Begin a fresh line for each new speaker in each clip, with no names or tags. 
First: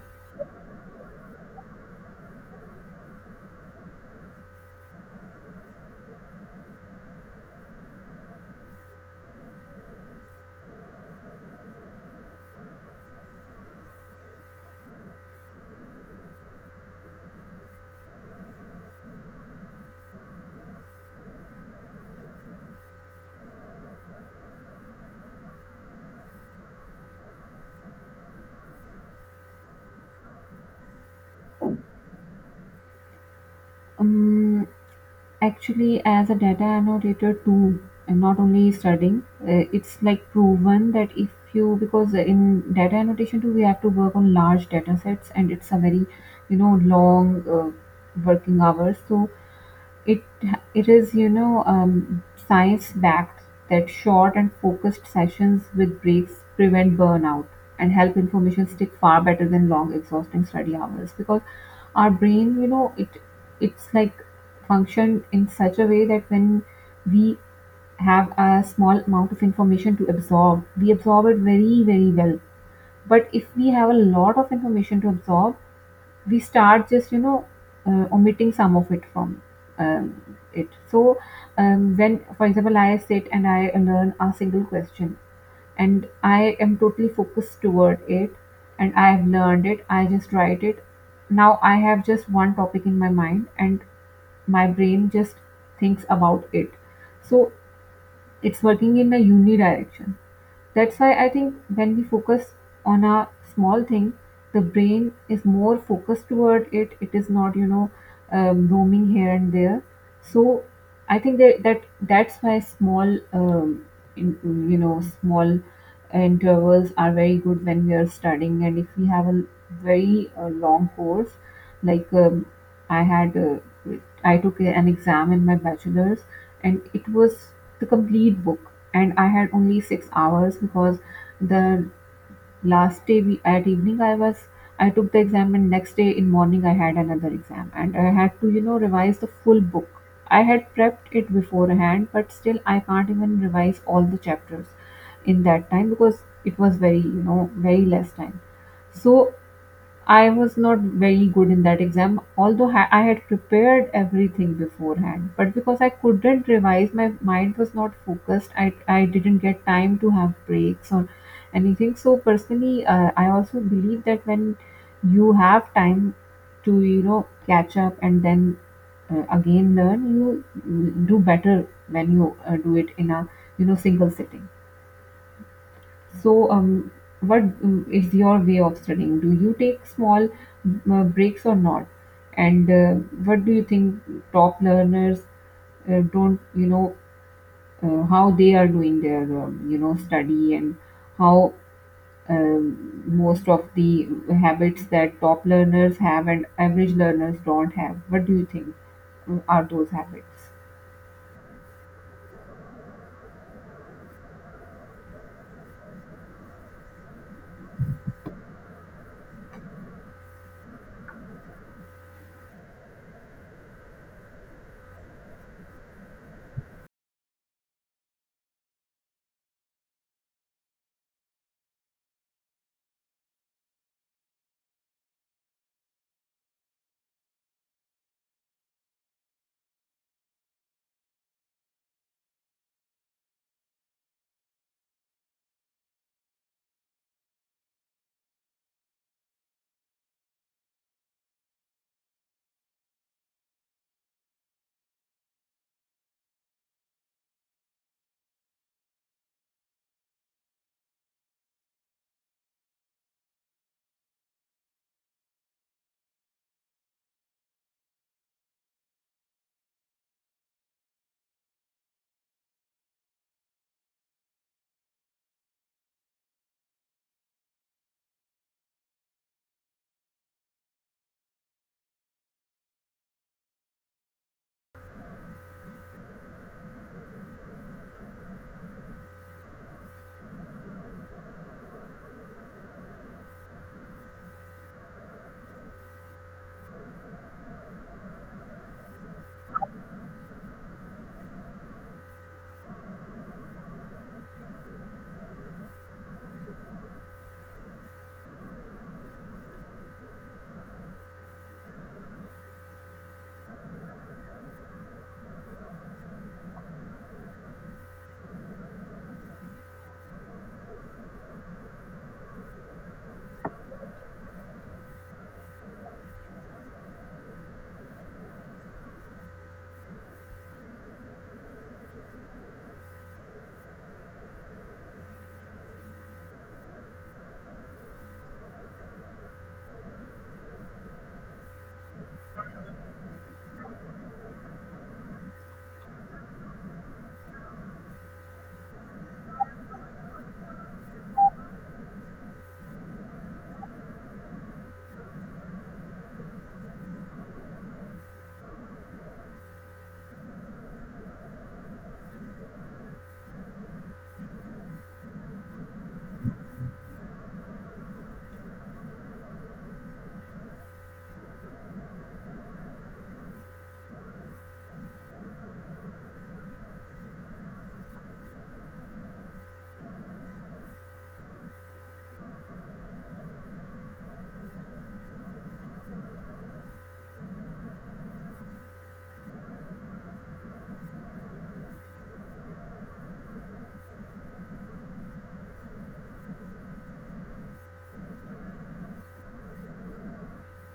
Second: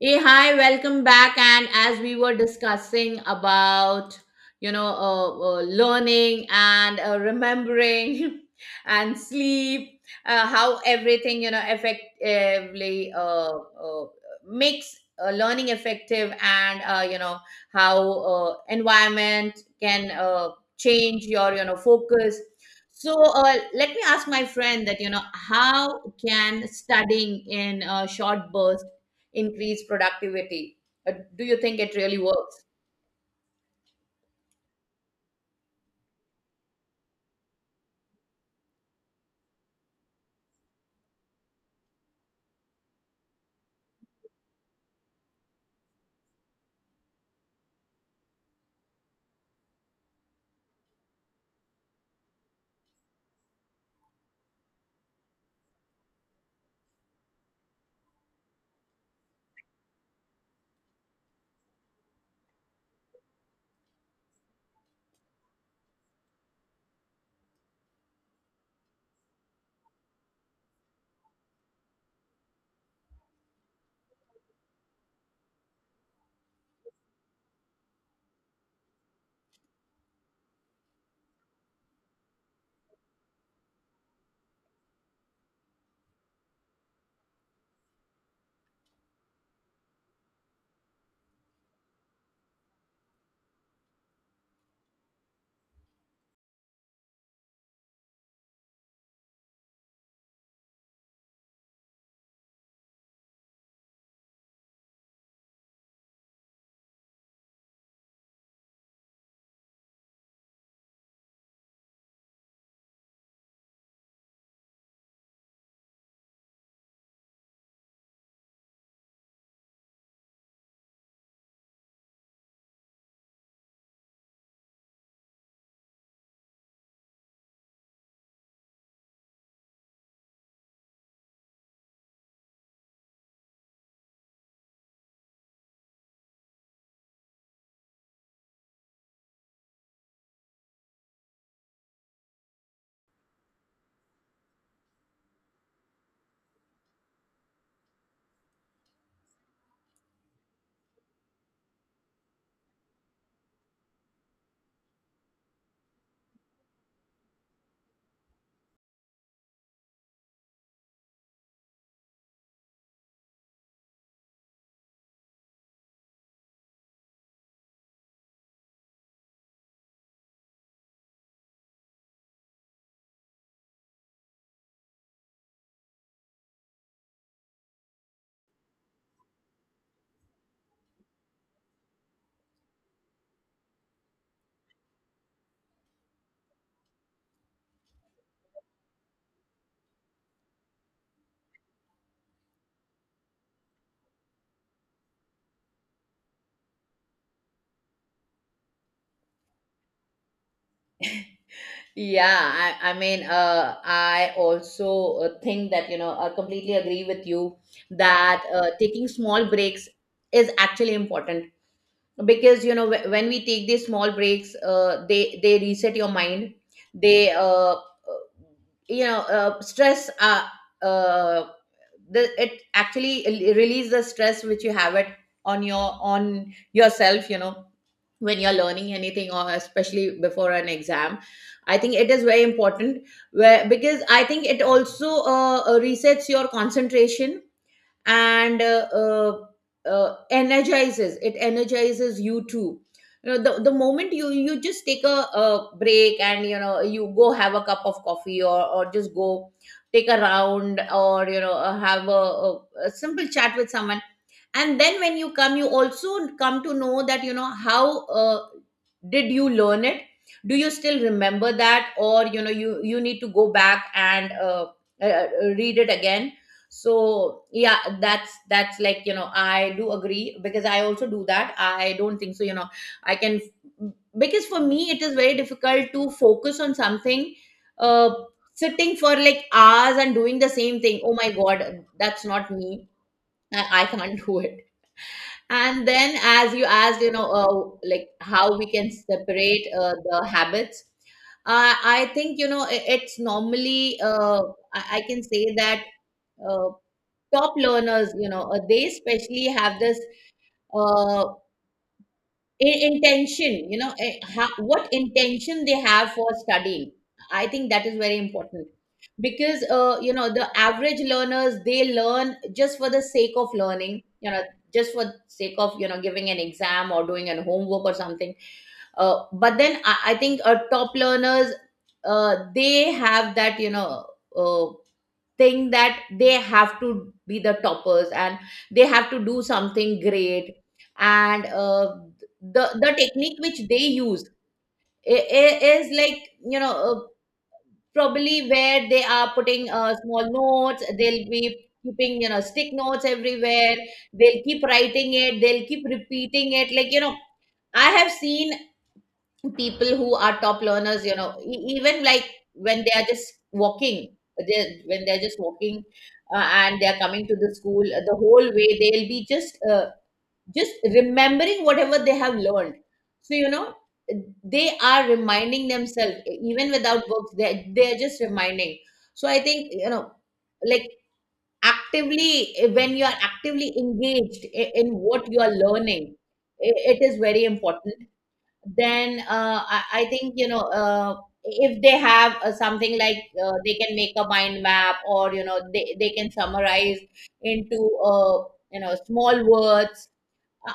Hey, hi, welcome back. And as we were discussing about, you know, uh, learning and remembering and sleep, how everything, you know, effectively makes learning effective and, how environment can change your, you know, focus. So let me ask my friend that, you know, how can studying in short bursts increase productivity. Do you think it really works?
Um, Actually, as a data annotator tool, and not only studying, it's like proven that if you because in data annotation too, we have to work on large data sets, and it's a very long working hours. So it it is science backed that short and focused sessions with breaks prevent burnout and help information stick far better than long exhausting study hours because our brain, it's like functioned in such a way that when we have a small amount of information to absorb, we absorb it very, very well. But if we have a lot of information to absorb, we start just omitting some of it from it. So when, for example, I sit and I learn a single question and I am totally focused toward it and I have learned it, I just write it. Now I have just one topic in my mind, and my brain just thinks about it. So it's working in a uni direction. That's why I think when we focus on a small thing, the brain is more focused toward it. It is not, roaming here and there. So I think that, that's why small, in, small intervals are very good when we are studying. And if we have a very long course, like um, I had, I took an exam in my bachelor's, and it was the complete book, and I had only 6 hours because the last day, at evening, I was I took the exam, and next day in morning I had another exam, and I had to, you know, revise the full book. I had prepped it beforehand, but still I can't even revise all the chapters in that time because it was very, you know, very less time. So I was not very good in that exam, although I had prepared everything beforehand. But because I couldn't revise, my mind was not focused. I didn't get time to have breaks or anything. So personally, I also believe that when you have time to, you know, catch up, and then again learn, you do better when you do it in a, you know, single sitting. So, what is your way of studying? Do you take small breaks or not? And what do you think top learners don't, you know, how they are doing their, study, and how most of the habits that top learners have and average learners don't have? What do you think are those habits?
Yeah, I mean, I also think that, you know, I completely agree with you that taking small breaks is actually important. Because you know when we take these small breaks, they reset your mind. They you know stress uh, the, it actually release the stress which you have it on yourself, you know, when you're learning anything or especially before an exam. I think it is very important, where because I think it also resets your concentration, and energizes it energizes you too. You know, the moment you just take a break and you know you go have a cup of coffee, or just go take a round, or you know have a simple chat with someone and then when you come, you also come to know that you know how did you learn it, do you still remember that, or you know you need to go back and uh, uh, read it again. So yeah, that's like, you know, I do agree because I also do that. I don't think so, you know, I can, because for me it is very difficult to focus on something, uh sitting for like hours and doing the same thing. Oh my god, that's not me. I can't do it. And then, as you asked, you know, like how we can separate the habits, I think, you know, it's normally, I can say that uh, top learners, you know, they especially have this. Uh, Intention, you know, what intention they have for studying. I think that is very important, because you know, the average learners, they learn just for the sake of learning, you know, just for sake of, you know, giving an exam or doing an homework or something. But then, I think top learners, they have that, you know, uh, think that they have to be the toppers and they have to do something great. And the technique which they use is like, you know, probably where they are putting small notes, they'll be keeping, you know, stick notes everywhere. They'll keep writing it, they'll keep repeating it, like, you know, I have seen people who are top learners, you know, even like when they are just walking, they when they're just walking and they're coming to the school, the whole way they'll be just remembering whatever they have learned. So you know, they are reminding themselves, even without books, they they're just reminding. So I think, you know, like, actively, when you are actively engaged in what you are learning, it is very important. Then I think, you know, if they have something like, they can make a mind map, or you know, they can summarize into you know, small words.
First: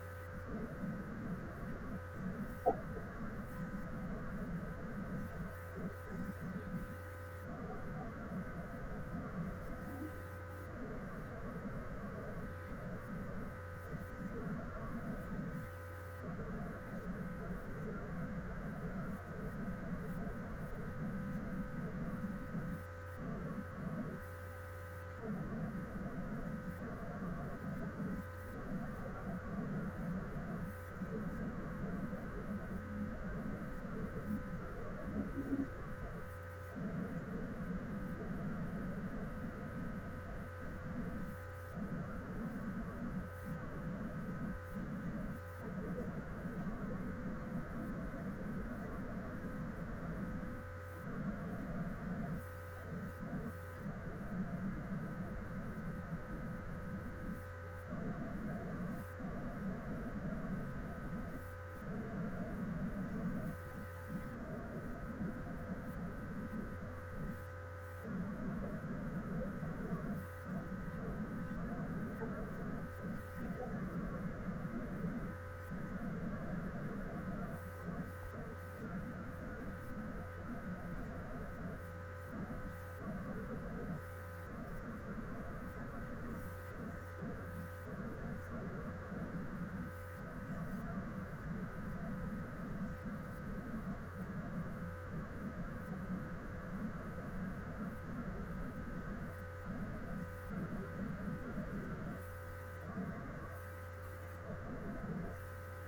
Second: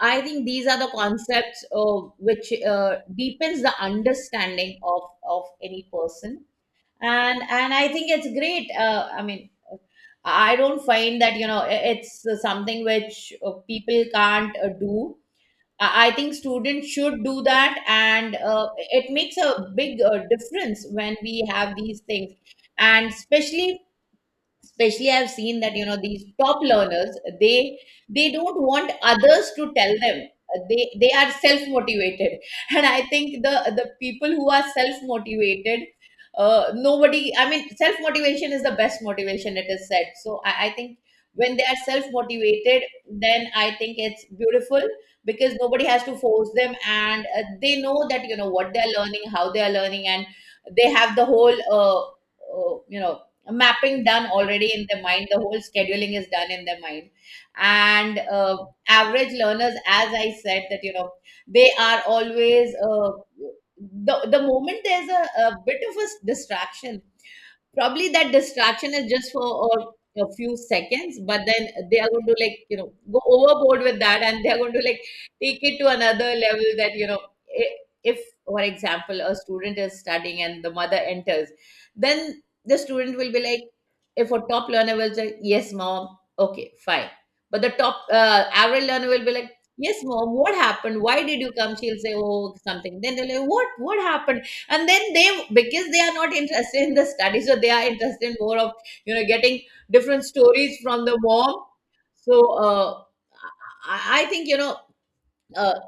I think these are the concepts which deepens the understanding of any person. And I think it's great, I mean, I don't find that, you know, it's something which people can't do. I think students should do that, and it makes a big difference when we have these things, and especially I've seen that, you know, these top learners, they don't want others to tell them. They are self motivated and I think the people who are self motivated, nobody, I mean, self motivation is the best motivation, it is said. So I think when they are self motivated, then I think it's beautiful, because nobody has to force them and they know that, you know, what they are learning, how they are learning, and they have the whole you know, mapping done already in their mind, the whole scheduling is done in their mind. And average learners, as I said, that you know, they are always the moment there's a bit of a distraction, probably that distraction is just for a few seconds, but then they are going to like, you know, go overboard with that and they are going to like take it to another level, that you know, i- if for example a student is studying and the mother enters, then the student will be like, if a top learner will say yes mom, okay fine. But the top average learner will be like, yes mom, what happened, why did you come, she'll say oh something, then they'll like what happened. And then they, because they are not interested in the study, so they are interested in more of, you know, getting different stories from the mom. So uh, I think, you know, uh,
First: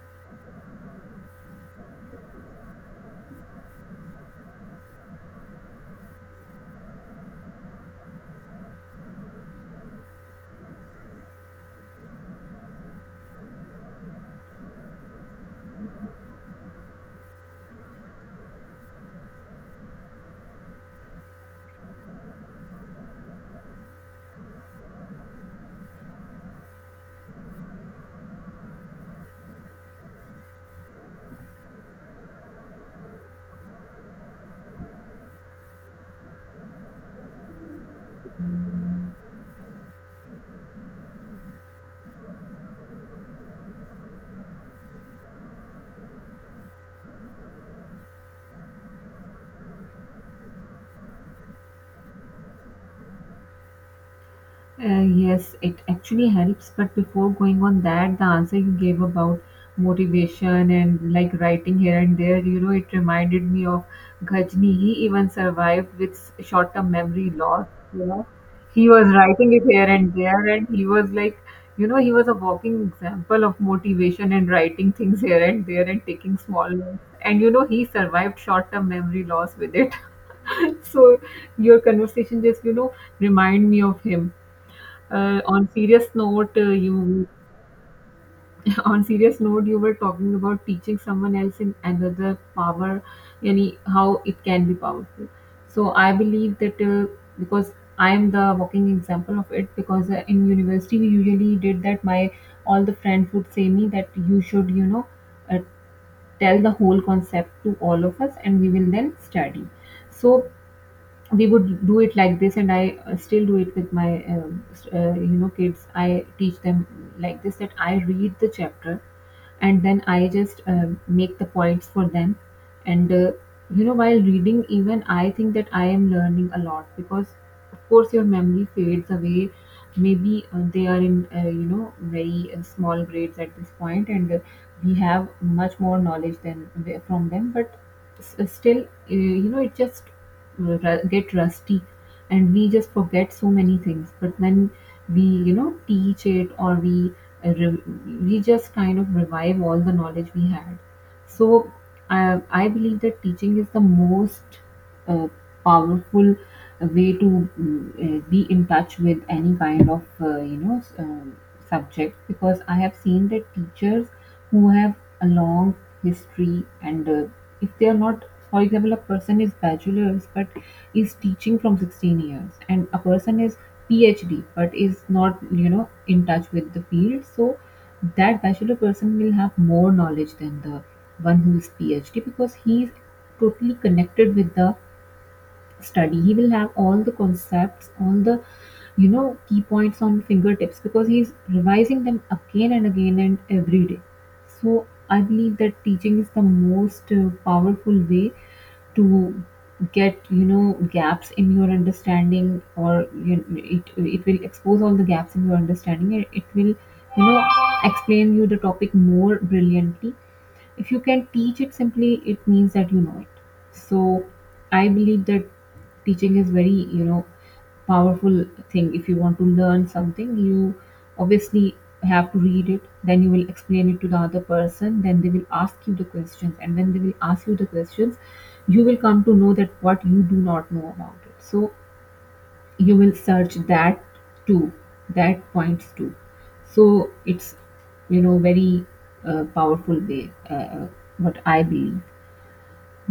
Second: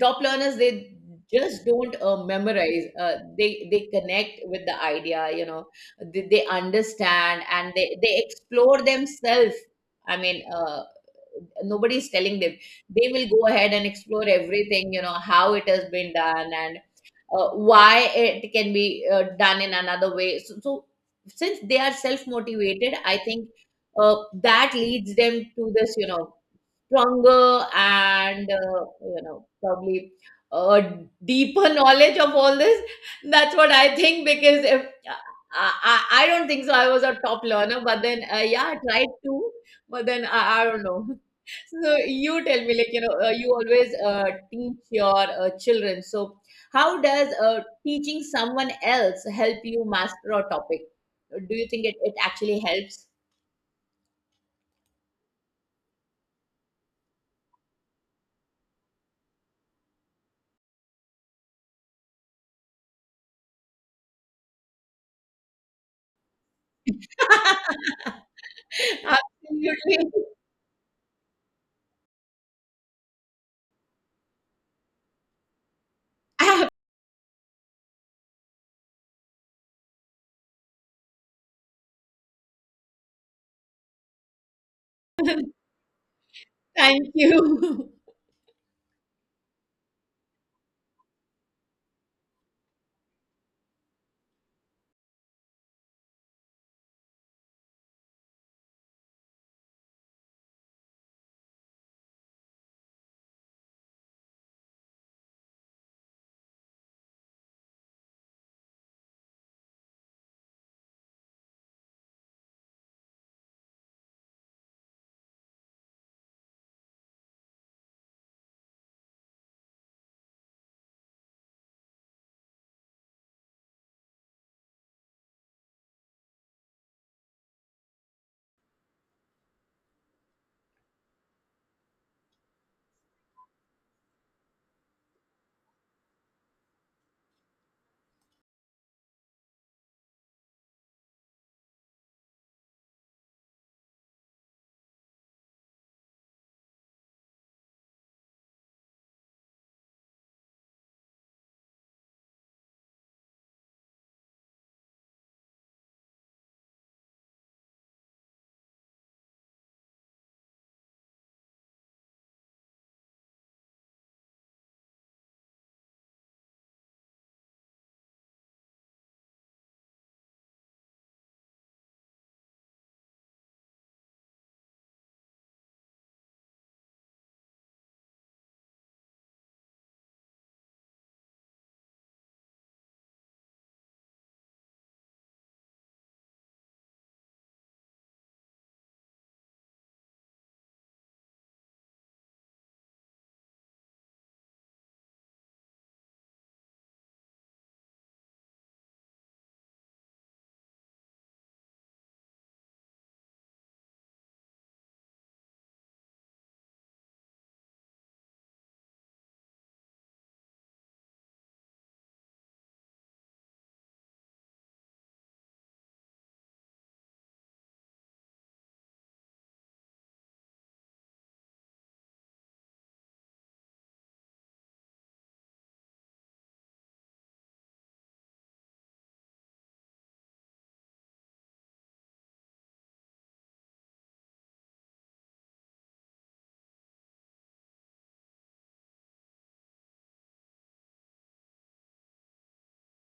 top learners, they just don't memorize, they connect with the idea, you know, they understand and they explore themselves. I mean, nobody's telling them, they will go ahead and explore everything, you know, how it has been done and why it can be done in another way. So, so since they are self motivated, I think uh, that leads them to this, you know, stronger and, you know, probably uh, deeper knowledge of all this. That's what I think, because if I don't think so, I was a top learner, but then, yeah, I tried to, but then I don't know. So you tell me, like, you know, you always teach your children. So how does teaching someone else help you master a topic? Do you think it actually helps?
Yes, it actually helps. But before going on that, the answer you gave about motivation and like writing here and there, you know, it reminded me of Ghajni. He even survived with short term memory loss. You know, he was writing it here and
Absolutely.
there, and he was like, you know, he was a walking example of motivation and writing things here and there and taking small notes. And you know, he survived short term memory loss with it. So, your conversation just, you know, remind me of him. On serious note, uh,
Thank
you
you.
On serious note, you were talking about teaching someone else in another power, yani how it can be powerful. So I believe that, because I am the walking example of it. Because, in university, we usually did that. My all the friends would say me that you should, you know, uh, tell the whole concept to all of us, and we will then study. So we would do it like this, and I still do it with my you know, kids. I teach them like this, that I read the chapter and then I just make the points for them. And you know, while reading, even I think that I am learning a lot because of course your memory fades away. Maybe they are in, you know, very small grades at this point, and we have much more knowledge than from them. But still, you know, it just get rusty, and we just forget so many things. But when we, you know, teach it or we uh, re- we just kind of revive all the knowledge we had. So I believe that teaching is the most uh, powerful way to be in touch with any kind of, you know, subject. Because I have seen that teachers who have a long history, and if they are not, for example, a person is bachelor's but is teaching from 16 years, and a person is phd but is not, you know, in touch with the field, so that bachelor person will have more knowledge than the one who is phd, because he is totally connected with the study. He will have all the concepts, all the, you know, key points on fingertips, because he's revising them again and again and every day. So I believe that teaching is the most powerful way to get, you know, gaps in your understanding, or you it, it will expose all the gaps in your understanding, and it will, you know, explain you the topic more brilliantly. If you can teach it simply, it means that you know it. So I believe that teaching is very, you know, powerful thing. If you want to learn something, you obviously have to read it, then you will explain it to the other person, then they will ask you the questions, and when they will ask you the questions, you will come to know that what you do not know about it. So you will search that too, that points too. So it's, you know, very powerful way, what I believe.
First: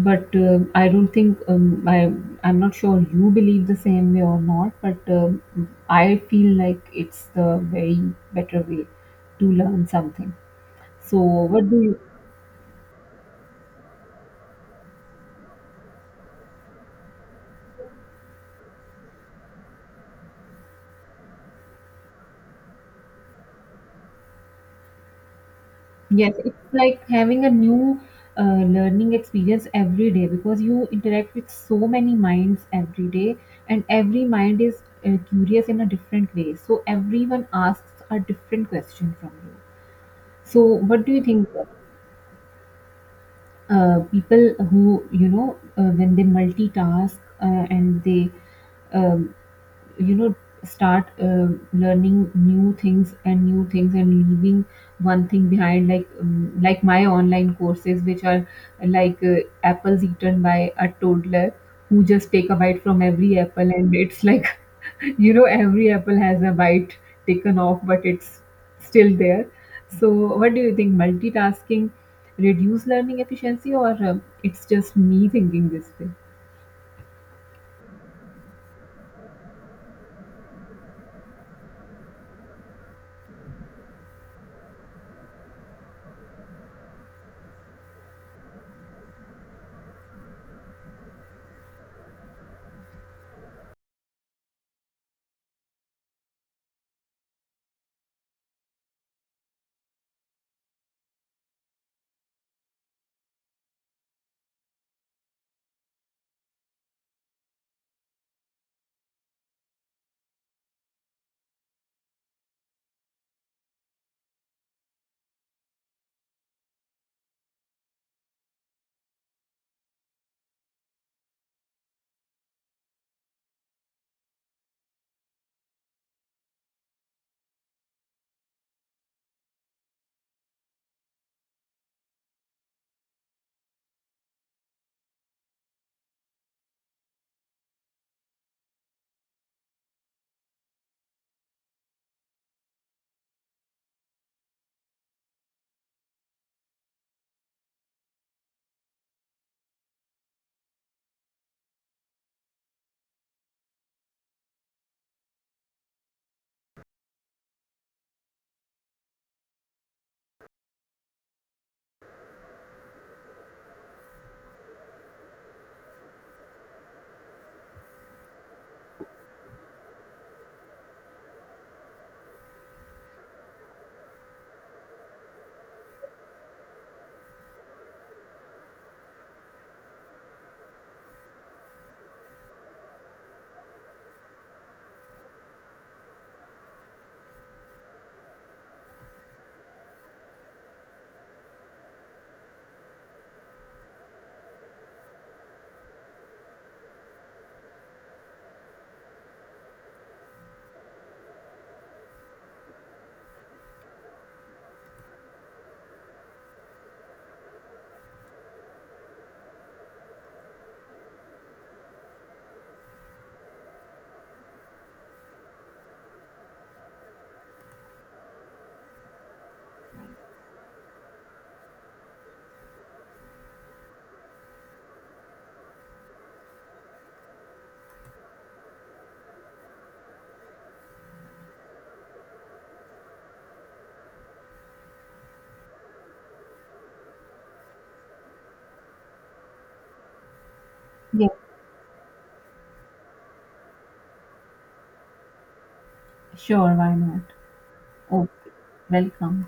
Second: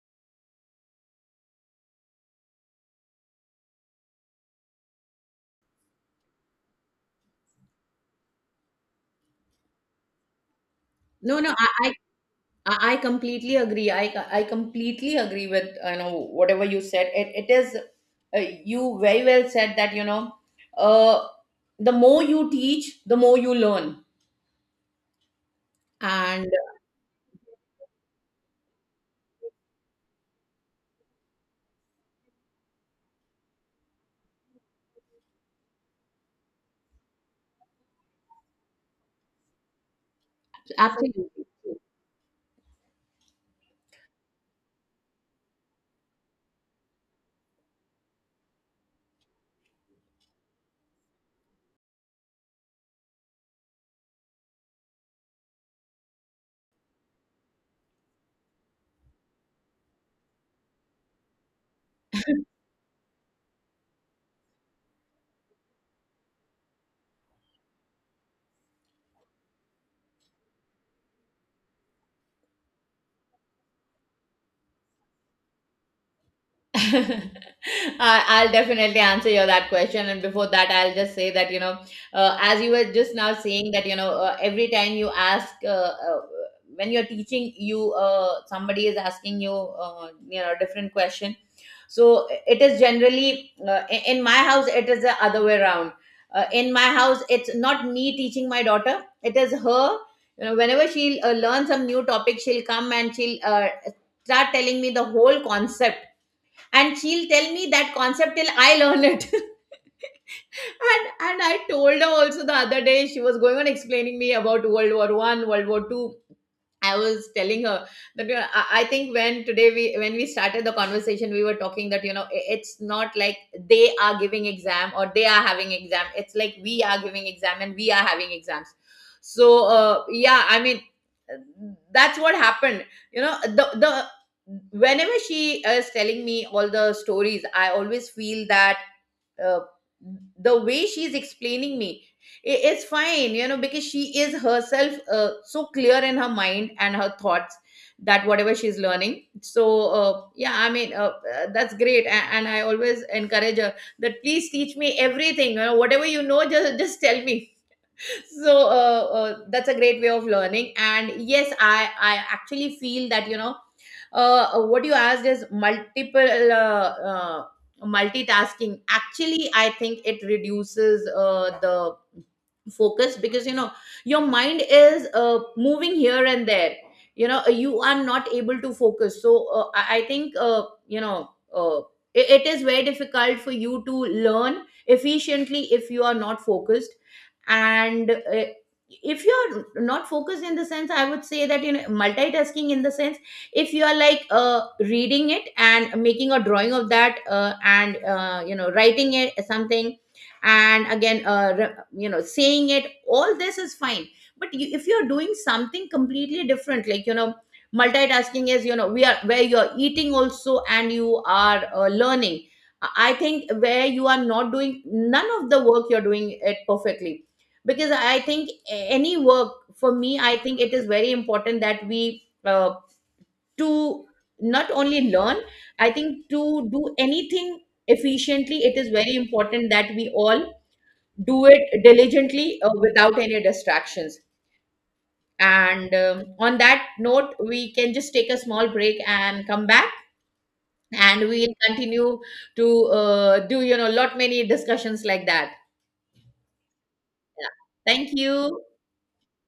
But I don't think, I'm not sure you believe the same way or not, but I feel like it's the very better way to learn something. So
No, no, I,
what do
I
you
I completely agree. I completely agree with you know, whatever you said. It is, you very well said that, you know, uh the more you teach, the more you learn,
Yes,
and
it's like having a new uh, learning experience every day, because you interact with so many minds every day, and every mind is curious in a different way. So everyone asks a different question from you. So, what do you
Absolutely.
think? People who, you know, when they multitask, and they um, you know, start learning new things and leaving one thing behind, like my online courses which are like, apples eaten by a toddler, who just take a bite from every apple, and it's like you know, every apple has a bite taken off, but it's still there. So what do you think, multitasking reduce learning efficiency, or it's just me thinking this way?
I'll definitely answer your that question. And before that, I'll just say that, you know, as you were just now saying that, you know, every time you ask, uh, when you're teaching, you somebody is asking you, you know, different question. So it is generally in my house. It is the other way around. In my house, it's not me teaching my daughter. It is her. You know, whenever she'll learn some new topic, she'll come and she'll start telling me the whole concept, and she'll tell me that concept till I learn it. And I told her also. The other day she was going on explaining me about World War One, World War Two, I was telling her that, you know, I think when today we when we started the conversation, we were talking that, you know, it's not like they are giving exam or they are having exam. It's like we are giving exam and we are having exams. So yeah, I mean, uh, that's what happened. You know the whenever she is telling me all the stories, I always feel that, uh, the way she's explaining me, it's fine, you know, because she is herself so clear in her mind and her thoughts, that whatever she's learning. So yeah, I mean that's great, and I always encourage her that please teach me everything, you know, whatever you know, just tell me. So that's a great way of learning. And yes, I actually feel that, you know, what you asked is multiple multitasking. Actually, I think it reduces the focus, because you know your mind is moving here and there, you know, you are not able to focus. So I think, it it is very difficult for you to learn efficiently if you are not focused. And if you're not focused, in the sense I would say that, you know, multitasking in the sense, if you are like reading it and making a drawing of that and you know, writing it something, and again you know, saying it, all this is fine. But you, if you're doing something completely different, like, you know, multitasking is, you know, we are where you're eating also and you are learning. I think, where you are not doing, none of the work you're doing it perfectly, because I think any work, for me I think it is very important that we uh, to not only learn, I think, to do anything efficiently, it is very important that we all do it diligently, without any distractions. And on that note, we can just take a small break and come back, and
Yeah.
we'll continue to do, you know, lot many discussions like that.
Sure, why not.
Yeah. Thank
Okay,
you.
welcome.